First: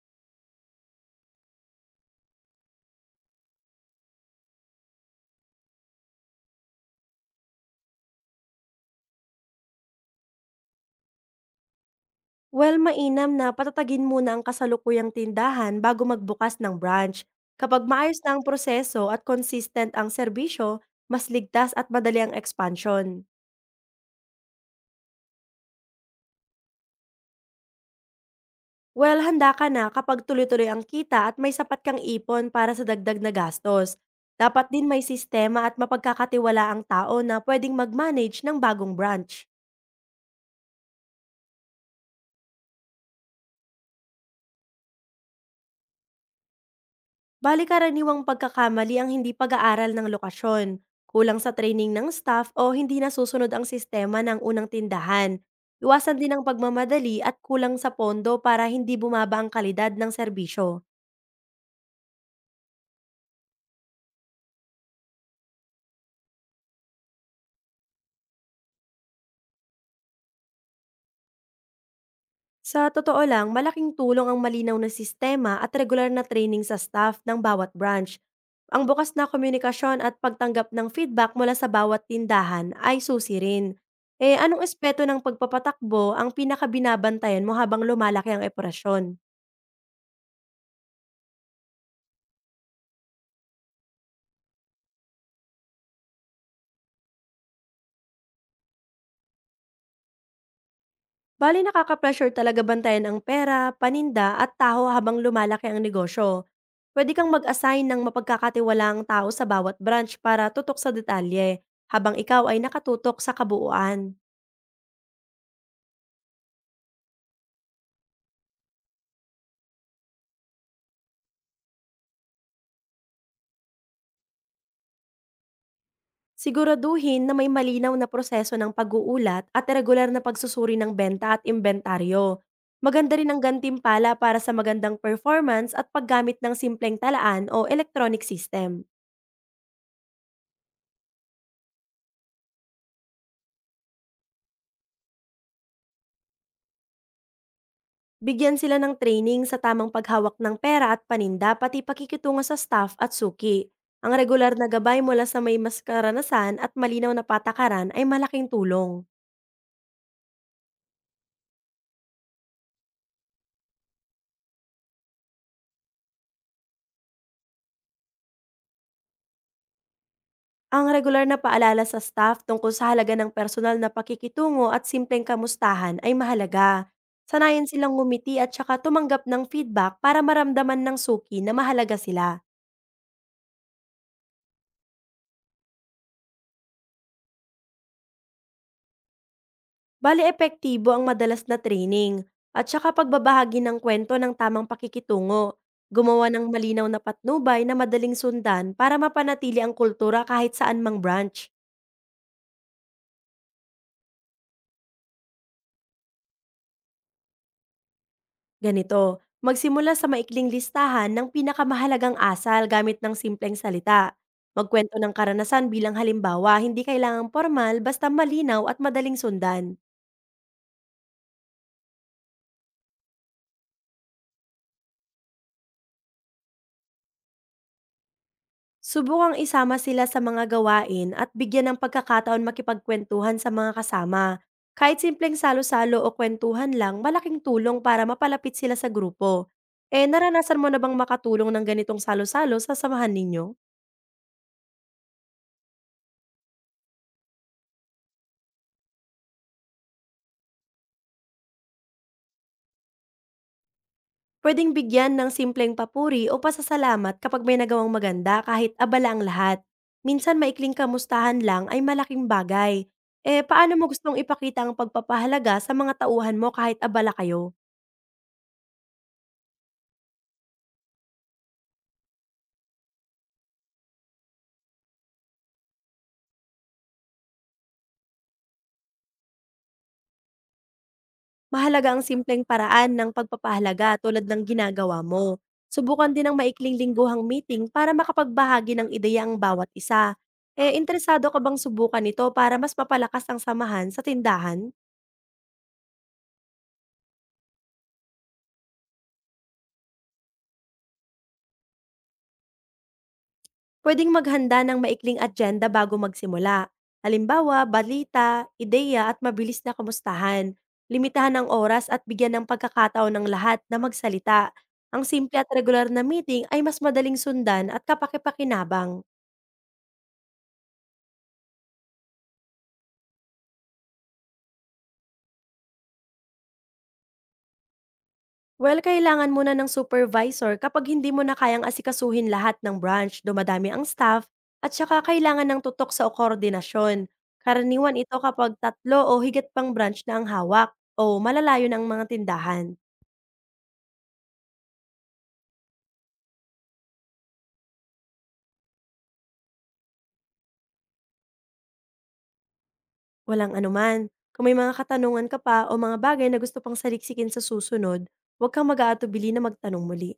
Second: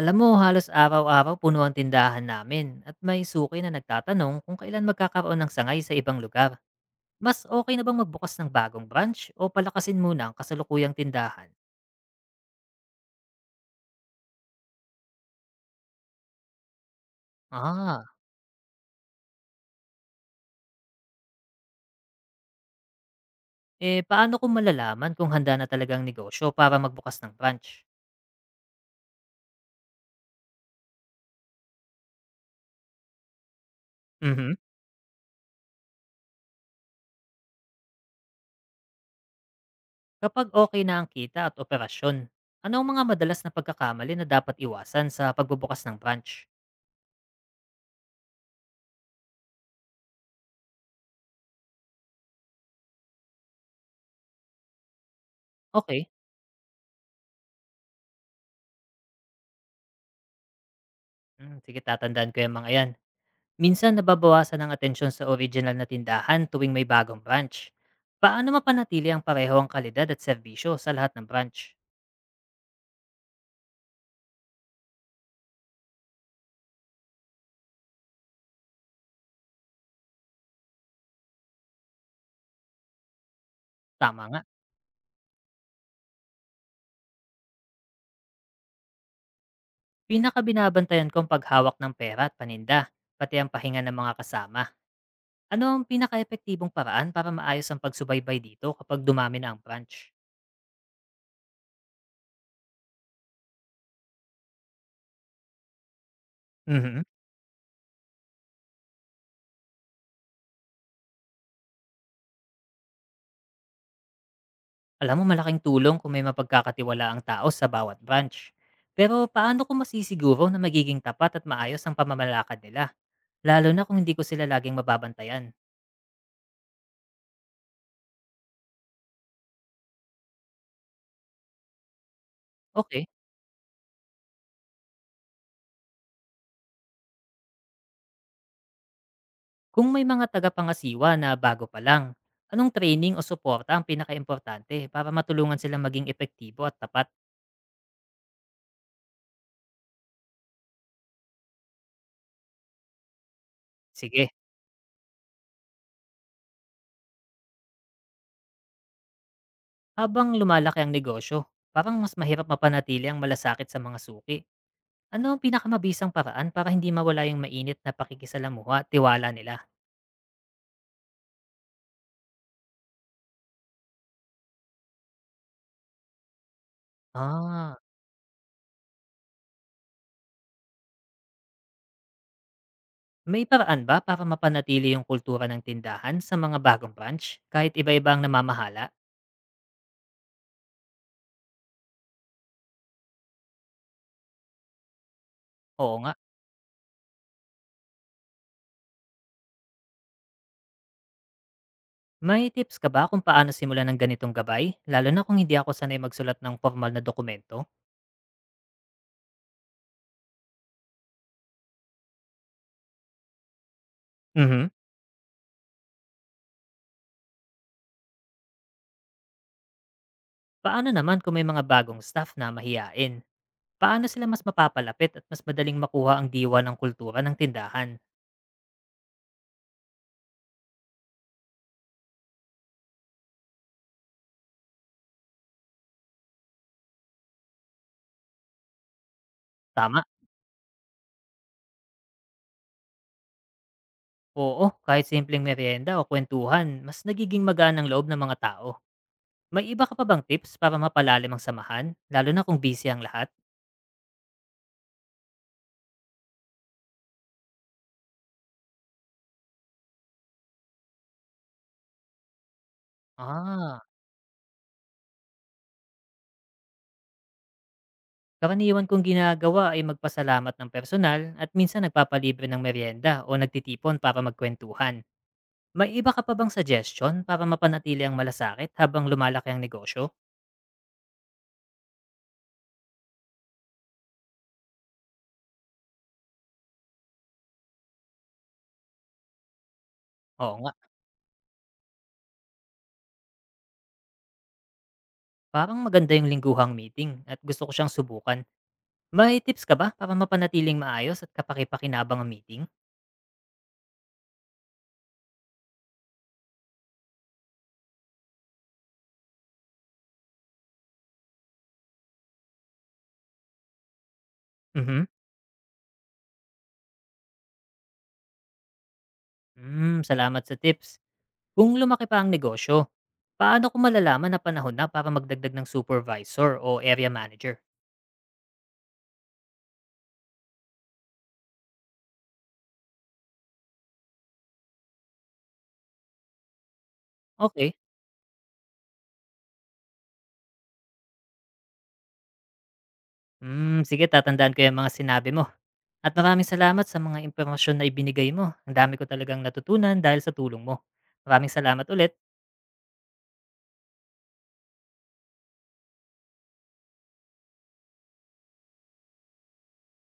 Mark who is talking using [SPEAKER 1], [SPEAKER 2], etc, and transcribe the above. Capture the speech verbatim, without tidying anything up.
[SPEAKER 1] Alam mo, halos araw-araw puno ang tindahan namin at may suki na nagtatanong kung kailan magkakaroon ng sangay sa ibang lugar. Mas okay na bang magbukas ng bagong branch o palakasin muna ang kasalukuyang tindahan?
[SPEAKER 2] Well, mainam na patatagin muna ang kasalukuyang tindahan bago magbukas ng branch. Kapag
[SPEAKER 1] Ah,
[SPEAKER 2] maayos na ang proseso at consistent ang serbisyo, mas ligtas at madali ang expansion.
[SPEAKER 1] eh paano kung malalaman kung handa na talagang negosyo para magbukas ng branch?
[SPEAKER 2] Well, handa ka na kapag tuloy-tuloy ang kita at may sapat kang ipon para sa dagdag na gastos.
[SPEAKER 1] Mhm.
[SPEAKER 2] Dapat din may sistema at mapagkakatiwala ang tao na pwedeng mag-manage ng bagong branch.
[SPEAKER 1] Kapag okay na ang kita at operasyon, ano ang mga madalas na pagkakamali na dapat iwasan sa pagbubukas ng branch?
[SPEAKER 2] Bali, karaniwang pagkakamali ang hindi pag-aaral ng lokasyon, kulang sa training ng staff, o hindi nasusunod ang sistema ng unang tindahan.
[SPEAKER 1] Okay,
[SPEAKER 2] Iwasan din ang pagmamadali at kulang sa pondo para hindi bumaba ang kalidad ng serbisyo.
[SPEAKER 1] hmm, sige tatandaan ko yung mga yan. Minsan nababawasan ang atensyon sa original na tindahan tuwing may bagong branch. Paano mapanatili ang pareho ang kalidad at serbisyo sa lahat ng branch?
[SPEAKER 2] Sa totoo lang, malaking tulong ang malinaw na sistema at regular na training sa staff ng bawat branch. Ang bukas na komunikasyon at pagtanggap ng feedback mula sa bawat tindahan ay susi rin.
[SPEAKER 1] Tama
[SPEAKER 2] Eh,
[SPEAKER 1] nga,
[SPEAKER 2] anong espeto ng pagpapatakbo ang pinakabinabantayan mo habang lumalaki ang operasyon?
[SPEAKER 1] pinakabinabantayan ko ang paghawak ng pera at paninda, pati ang pahinga ng mga kasama. Ano ang pinaka paraan para maayos ang pagsubaybay dito kapag dumami na ang branch?
[SPEAKER 2] Bali, nakaka-pressure talaga bantayan ang pera, paninda at tao habang lumalaki ang negosyo.
[SPEAKER 1] Mhm.
[SPEAKER 2] Pwede kang mag-assign ng mapagkakatiwalaang tao sa bawat branch para tutok sa detalye, habang ikaw ay nakatutok sa kabuuan.
[SPEAKER 1] Alam mo malaking tulong kung may mapagkakatiwalaang tao sa bawat branch. Pero paano ko masisiguro na magiging tapat at maayos ang pamamalakad nila? Lalo na kung hindi ko sila laging mababantayan.
[SPEAKER 2] Siguraduhin na may malinaw na proseso ng pag-uulat at regular na pagsusuri ng benta at inventaryo.
[SPEAKER 1] Okay,
[SPEAKER 2] Maganda rin ang gantimpala para sa magandang performance at paggamit ng simpleng talaan o electronic system.
[SPEAKER 1] kung may mga tagapangasiwa na bago pa lang, anong training o suporta ang pinakaimportante para matulungan silang maging epektibo at tapat?
[SPEAKER 2] Bigyan sila ng training sa tamang paghawak ng pera at paninda, pati pakikitungo sa staff at suki. Ang
[SPEAKER 1] Sige,
[SPEAKER 2] regular na gabay mula sa may mas karanasan at malinaw na patakaran ay malaking tulong.
[SPEAKER 1] habang lumalaki ang negosyo, parang mas mahirap mapanatili ang malasakit sa mga suki. Ano ang pinakamabisang paraan para hindi mawala yung mainit na pakikisalamuha at tiwala nila?
[SPEAKER 2] Ang regular na paalala sa staff tungkol sa halaga ng personal na pakikitungo at simpleng kamustahan ay mahalaga. Sanayin
[SPEAKER 1] Ah,
[SPEAKER 2] silang ngumiti at saka tumanggap ng feedback para maramdaman ng suki na mahalaga sila.
[SPEAKER 1] may paraan ba para mapanatili yung kultura ng tindahan sa mga bagong branch kahit iba-iba ang namamahala?
[SPEAKER 2] Bale, epektibo ang madalas na training at saka pagbabahagi ng kwento ng tamang pakikitungo.
[SPEAKER 1] Oo nga.
[SPEAKER 2] Gumawa ng malinaw na patnubay na madaling sundan para mapanatili ang kultura kahit saan mang branch.
[SPEAKER 1] May tips ka ba kung paano simulan ng ganitong gabay? Lalo na kung hindi ako sanay magsulat ng formal na dokumento?
[SPEAKER 2] Ganito, magsimula sa maikling listahan ng pinakamahalagang asal gamit ng simpleng salita.
[SPEAKER 1] Mhm.
[SPEAKER 2] Magkwento ng karanasan bilang halimbawa, hindi kailangang formal, basta malinaw at madaling sundan.
[SPEAKER 1] Paano naman kung may mga bagong staff na mahiyain? Paano sila mas mapapalapit at mas madaling makuha ang diwa ng kultura ng tindahan?
[SPEAKER 2] Subukang isama sila sa mga gawain at bigyan ng pagkakataon makipagkwentuhan sa mga kasama. Kahit simpleng salo-salo o kwentuhan lang, malaking tulong para mapalapit sila sa grupo.
[SPEAKER 1] Tama?
[SPEAKER 2] Eh, naranasan mo na bang makatulong ng ganitong salo-salo sa samahan ninyo?
[SPEAKER 1] Oo, kahit simpleng merienda o kwentuhan, mas nagiging magaan ang loob ng mga tao. May iba ka pa bang tips para mapalalim ang samahan, lalo na kung busy ang lahat?
[SPEAKER 2] Pwedeng bigyan ng simpleng papuri o pasasalamat kapag may nagawang maganda kahit abala ang lahat. Minsan, maikling kamustahan lang ay malaking bagay. Eh, paano
[SPEAKER 1] Ah,
[SPEAKER 2] mo gustong ipakita ang pagpapahalaga sa mga tauhan mo kahit abala kayo?
[SPEAKER 1] karaniwan kong ginagawa ay magpasalamat ng personal at minsan nagpapalibre ng merienda o nagtitipon para magkwentuhan. May iba ka pa bang suggestion para mapanatili ang malasakit habang lumalaki ang negosyo?
[SPEAKER 2] Mahalaga ang simpleng paraan ng pagpapahalaga tulad ng ginagawa mo. Subukan din ang maikling lingguhang meeting para makapagbahagi ng ideya ang bawat isa.
[SPEAKER 1] Oo nga,
[SPEAKER 2] Eh, interesado ka bang subukan ito para mas mapalakas ang samahan sa tindahan?
[SPEAKER 1] parang maganda yung lingguhang meeting at gusto ko siyang subukan. May tips ka ba para mapanatiling maayos at kapaki-pakinabang ang meeting?
[SPEAKER 2] Pwedeng maghanda ng maikling agenda bago magsimula. Halimbawa, balita, ideya at mabilis na kamustahan. Limitahan ang oras at bigyan ng pagkakataon ng lahat na magsalita. Ang
[SPEAKER 1] Mhm.
[SPEAKER 2] simple at regular na meeting ay mas madaling sundan at kapakipakinabang.
[SPEAKER 1] Mm, salamat sa tips. Kung lumaki pa ang negosyo, paano ko malalaman na panahon na para magdagdag ng supervisor o area manager?
[SPEAKER 2] Well, kailangan mo na ng supervisor kapag hindi mo na kayang asikasuhin lahat ng branch, dumadami ang staff, at saka kailangan ng tutok sa koordinasyon.
[SPEAKER 1] Okay,
[SPEAKER 2] Karaniwan ito kapag tatlo o higit pang branch na ang hawak, o malalayo ng mga tindahan.
[SPEAKER 1] hmm, sige tatandaan ko yung mga sinabi mo. At maraming salamat sa mga impormasyon na ibinigay mo. Ang dami ko talagang natutunan dahil sa tulong mo. Maraming salamat ulit.
[SPEAKER 2] Walang anuman. Kung may mga katanungan ka pa o mga bagay na gusto pang saliksikin sa susunod, huwag kang mag-aatubili na magtanong muli.